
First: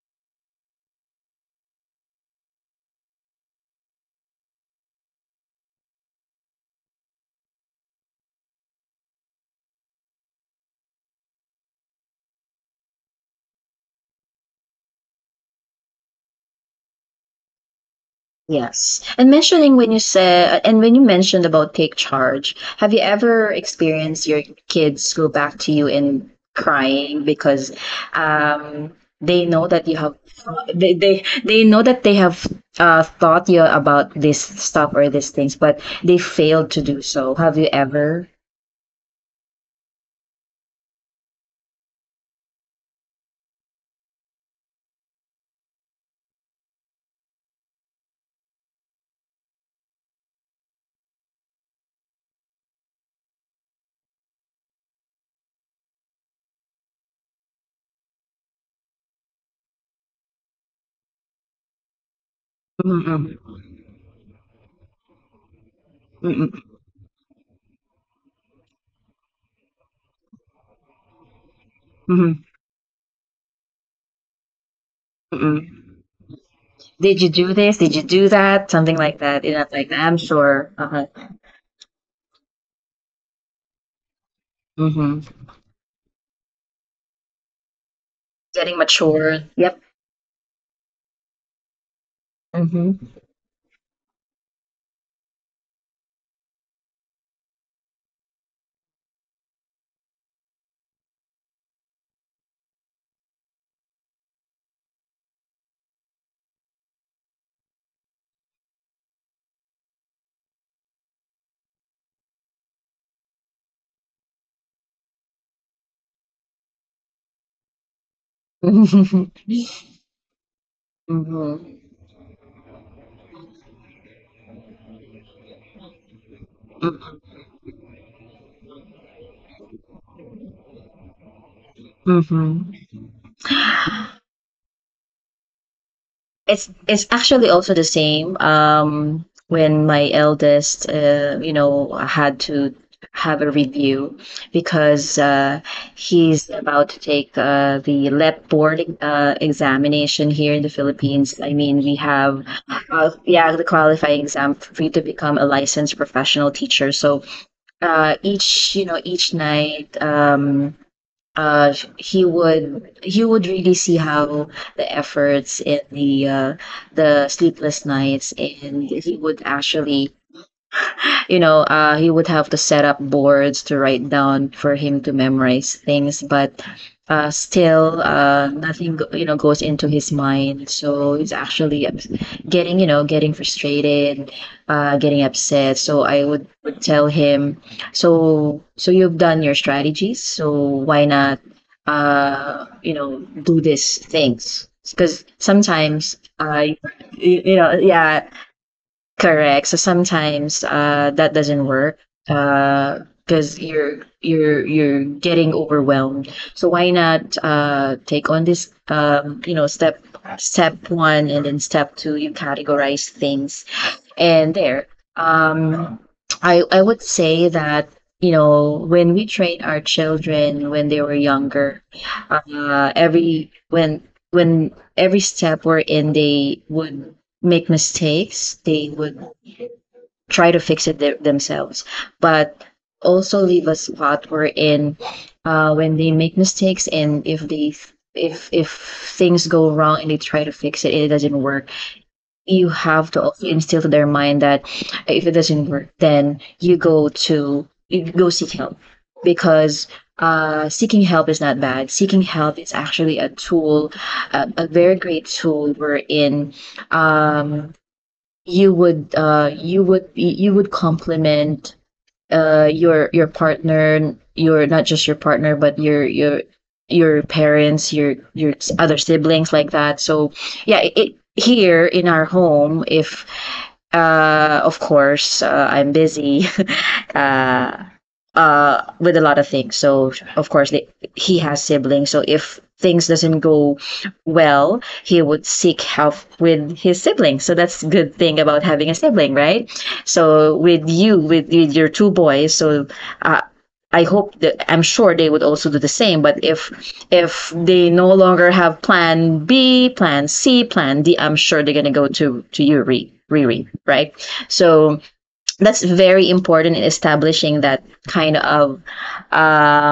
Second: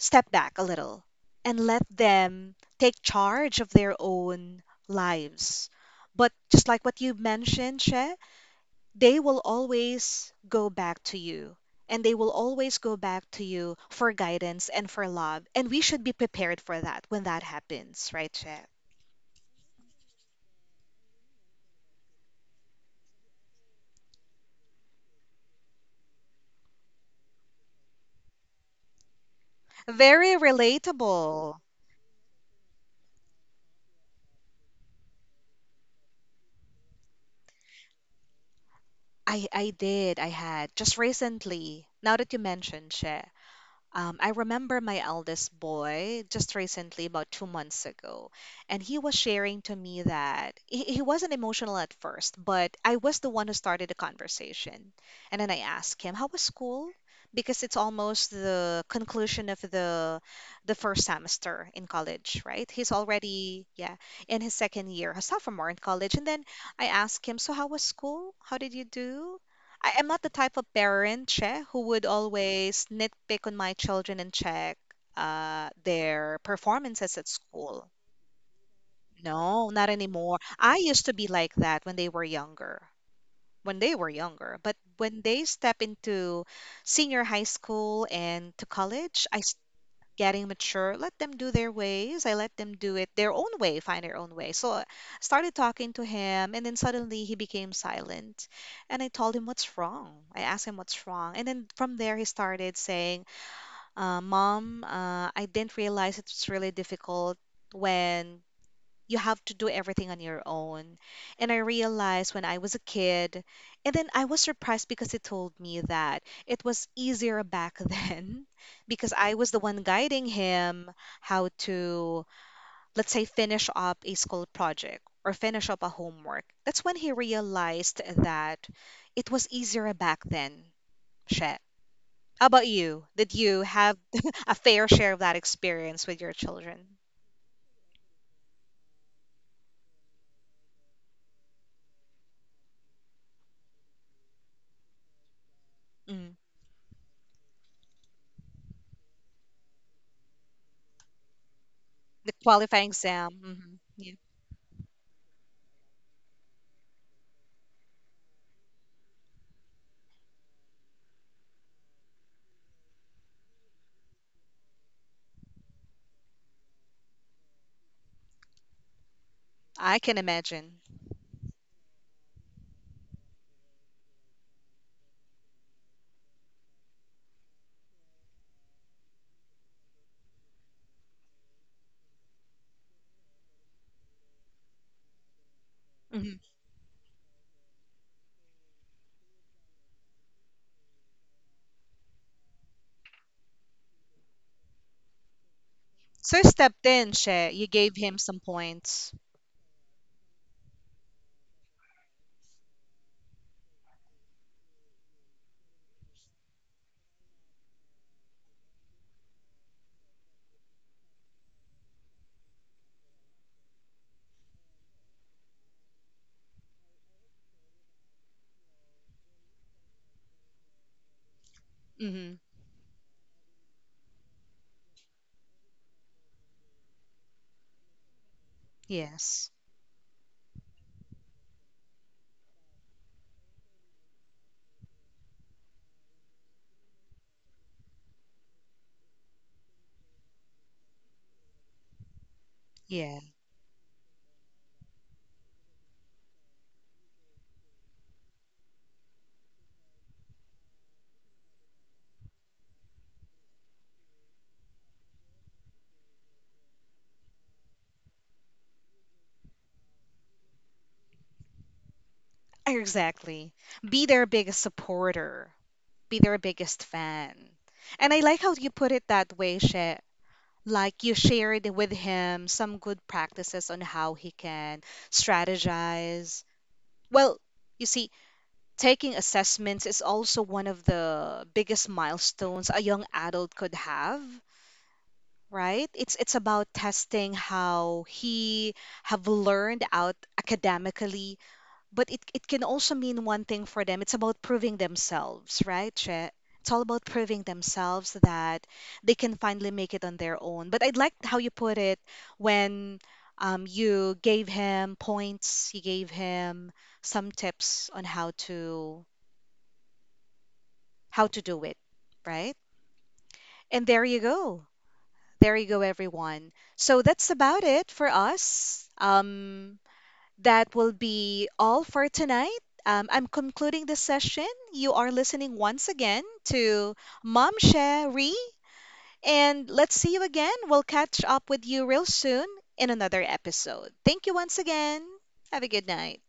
[SPEAKER 1] step back a little and let them take charge of their own lives. But just like what you mentioned, Che, they will always go back to you and they will always go back to you for guidance and for love, and we should be prepared for that when that happens, right, Che?
[SPEAKER 2] Yes. And mentioning when you said, uh, and when you mentioned about take charge, have you ever experienced your kids go back to you and crying because um, they know that you have,
[SPEAKER 1] Very
[SPEAKER 2] they, they,
[SPEAKER 1] relatable.
[SPEAKER 2] they know that they have uh, thought you about this stuff or these things, but they failed to do so. Have you ever?
[SPEAKER 1] I i did. I had just recently, now that you mentioned, Che. Um, I remember my eldest boy just recently, about two months ago, and he was sharing to me that he, he wasn't emotional at first, but I was the one who started the conversation. And then I asked him, "How was school?" Because it's almost the conclusion of the the first semester in college, right? He's
[SPEAKER 2] Mm-mm,
[SPEAKER 1] already, yeah, in his second year, a sophomore in college. And then
[SPEAKER 2] mm-mm,
[SPEAKER 1] I asked him, "So how was school? How did you do?" I am not the type of parent, Che, who would
[SPEAKER 2] mm-mm,
[SPEAKER 1] always nitpick on my children and check uh,
[SPEAKER 2] mm-mm.
[SPEAKER 1] their performances
[SPEAKER 2] Did
[SPEAKER 1] at
[SPEAKER 2] you do this?
[SPEAKER 1] school.
[SPEAKER 2] Did you do that? Something like that. You know,
[SPEAKER 1] No, not
[SPEAKER 2] like I'm
[SPEAKER 1] anymore.
[SPEAKER 2] sure.
[SPEAKER 1] I
[SPEAKER 2] Uh-huh.
[SPEAKER 1] used to be like that when they were younger. When they were younger, but when
[SPEAKER 2] Mm-hmm.
[SPEAKER 1] they step into senior high school and to
[SPEAKER 2] Getting
[SPEAKER 1] college, I
[SPEAKER 2] mature.
[SPEAKER 1] getting mature. Let them do their ways. I let them do it
[SPEAKER 2] Yep.
[SPEAKER 1] their own way, find their own way. So I started talking to him, and then suddenly he became silent. And I told him what's wrong. I asked him what's wrong. And then from there, he started saying, uh, Mom, uh, I didn't realize it's really difficult when you have to do everything on your own. And I realized when I was a kid, and then I was surprised because he told me that it was easier back <laughs> then because I
[SPEAKER 2] Mhm.
[SPEAKER 1] was the one guiding him how
[SPEAKER 2] Mhm.
[SPEAKER 1] to, let's say, finish up a school project or finish up a homework. That's when he realized that it was easier back then. Shit. How about
[SPEAKER 2] Mhm.
[SPEAKER 1] you? Did you have <laughs> a fair share of that experience with your
[SPEAKER 2] It's
[SPEAKER 1] children?
[SPEAKER 2] it's actually also the same. Um, when my eldest, uh, you know, had to have a review because uh,
[SPEAKER 1] Mm.
[SPEAKER 2] he's about to take uh, the L E T board uh, examination here in the Philippines. I mean, we
[SPEAKER 1] The
[SPEAKER 2] have
[SPEAKER 1] qualifying
[SPEAKER 2] uh, yeah the
[SPEAKER 1] exam. Hmm.
[SPEAKER 2] qualifying exam for you to become a licensed professional teacher. So uh, each you know each night. Um, uh, he would he would really see how the efforts and the uh, the sleepless nights and he would
[SPEAKER 1] I
[SPEAKER 2] actually
[SPEAKER 1] can imagine.
[SPEAKER 2] you know, uh, he would have to set up boards to write down for him to memorize things, but uh, still, uh, nothing, you know, goes into his mind. So he's actually ups- getting, you know, getting frustrated, uh, getting upset. So I
[SPEAKER 1] Hmm.
[SPEAKER 2] would would tell him, so, so you've done your strategies, so why not, uh, you know, do these things? Because sometimes,
[SPEAKER 1] Sir
[SPEAKER 2] uh,
[SPEAKER 1] stepped in,
[SPEAKER 2] you,
[SPEAKER 1] She.
[SPEAKER 2] you
[SPEAKER 1] You
[SPEAKER 2] know,
[SPEAKER 1] gave him
[SPEAKER 2] yeah,
[SPEAKER 1] some points.
[SPEAKER 2] correct. So sometimes uh, that doesn't work because you're you're you're getting overwhelmed. So why not uh, take on this um, you know step step one and then step two you categorize things and there um, I I would say that you know when we train our children when they were younger
[SPEAKER 1] Hmm.
[SPEAKER 2] uh, every when when every step we're in they would make mistakes they would
[SPEAKER 1] Yes.
[SPEAKER 2] try to fix it th- themselves, but also leave a spot wherein uh, when they make mistakes and if they if if things go wrong and they try to fix it it doesn't work, you have
[SPEAKER 1] Yeah.
[SPEAKER 2] to also instill to their mind that if it doesn't work, then you go to you go seek help because uh, seeking help is not bad. Seeking help is actually a tool, a, a very great tool wherein um, you would uh you would be you would compliment uh your your
[SPEAKER 1] Exactly. Be
[SPEAKER 2] partner
[SPEAKER 1] their biggest
[SPEAKER 2] your not just your
[SPEAKER 1] supporter.
[SPEAKER 2] partner but your
[SPEAKER 1] Be their
[SPEAKER 2] your
[SPEAKER 1] biggest
[SPEAKER 2] your
[SPEAKER 1] fan.
[SPEAKER 2] parents
[SPEAKER 1] And
[SPEAKER 2] your
[SPEAKER 1] I like
[SPEAKER 2] your
[SPEAKER 1] how you
[SPEAKER 2] s-
[SPEAKER 1] put
[SPEAKER 2] other
[SPEAKER 1] it that
[SPEAKER 2] siblings
[SPEAKER 1] way,
[SPEAKER 2] like
[SPEAKER 1] She.
[SPEAKER 2] that so yeah it,
[SPEAKER 1] Like you
[SPEAKER 2] it
[SPEAKER 1] shared
[SPEAKER 2] here
[SPEAKER 1] with
[SPEAKER 2] in our
[SPEAKER 1] him some
[SPEAKER 2] home
[SPEAKER 1] good
[SPEAKER 2] if
[SPEAKER 1] practices on how he
[SPEAKER 2] uh of
[SPEAKER 1] can
[SPEAKER 2] course uh, I'm
[SPEAKER 1] strategize.
[SPEAKER 2] busy <laughs>
[SPEAKER 1] Well, you
[SPEAKER 2] uh
[SPEAKER 1] see,
[SPEAKER 2] uh,
[SPEAKER 1] taking
[SPEAKER 2] with a lot of things.
[SPEAKER 1] assessments is
[SPEAKER 2] So
[SPEAKER 1] also
[SPEAKER 2] of
[SPEAKER 1] one
[SPEAKER 2] course
[SPEAKER 1] of
[SPEAKER 2] they, he
[SPEAKER 1] the
[SPEAKER 2] has
[SPEAKER 1] biggest
[SPEAKER 2] siblings. So if
[SPEAKER 1] milestones a young
[SPEAKER 2] things doesn't
[SPEAKER 1] adult could
[SPEAKER 2] go
[SPEAKER 1] have.
[SPEAKER 2] well, he would seek
[SPEAKER 1] Right? It's
[SPEAKER 2] help
[SPEAKER 1] it's about
[SPEAKER 2] with his
[SPEAKER 1] testing
[SPEAKER 2] siblings. So that's
[SPEAKER 1] how
[SPEAKER 2] good thing about
[SPEAKER 1] he
[SPEAKER 2] having a
[SPEAKER 1] have
[SPEAKER 2] sibling, right?
[SPEAKER 1] learned out
[SPEAKER 2] So with you,
[SPEAKER 1] academically,
[SPEAKER 2] with, with your
[SPEAKER 1] but
[SPEAKER 2] two
[SPEAKER 1] it, it
[SPEAKER 2] boys,
[SPEAKER 1] can
[SPEAKER 2] so
[SPEAKER 1] also mean
[SPEAKER 2] uh,
[SPEAKER 1] one thing for them.
[SPEAKER 2] I
[SPEAKER 1] It's
[SPEAKER 2] hope
[SPEAKER 1] about
[SPEAKER 2] that
[SPEAKER 1] proving
[SPEAKER 2] I'm sure they would
[SPEAKER 1] themselves,
[SPEAKER 2] also do the
[SPEAKER 1] right,
[SPEAKER 2] same.
[SPEAKER 1] Che?
[SPEAKER 2] But if
[SPEAKER 1] It's all about proving
[SPEAKER 2] if they no
[SPEAKER 1] themselves
[SPEAKER 2] longer
[SPEAKER 1] that
[SPEAKER 2] have
[SPEAKER 1] they can
[SPEAKER 2] plan
[SPEAKER 1] finally
[SPEAKER 2] B,
[SPEAKER 1] make it on
[SPEAKER 2] plan
[SPEAKER 1] their
[SPEAKER 2] C,
[SPEAKER 1] own. But I'd
[SPEAKER 2] plan
[SPEAKER 1] like
[SPEAKER 2] D, I'm
[SPEAKER 1] how you
[SPEAKER 2] sure they're
[SPEAKER 1] put
[SPEAKER 2] gonna
[SPEAKER 1] it
[SPEAKER 2] go to to you,
[SPEAKER 1] when um,
[SPEAKER 2] Riri, right?
[SPEAKER 1] you gave him
[SPEAKER 2] So
[SPEAKER 1] points, you
[SPEAKER 2] that's
[SPEAKER 1] gave
[SPEAKER 2] very
[SPEAKER 1] him
[SPEAKER 2] important in
[SPEAKER 1] some
[SPEAKER 2] establishing that
[SPEAKER 1] tips on how
[SPEAKER 2] kind of
[SPEAKER 1] to
[SPEAKER 2] uh,
[SPEAKER 1] how to do it, right? And there you go. There you go, everyone. So that's about it for us. Um, that will be all for tonight. Um, I'm concluding this session. You are listening once again to Mom Sherry, and let's see you again. We'll catch up with you real soon in another episode. Thank you once again. Have a good night.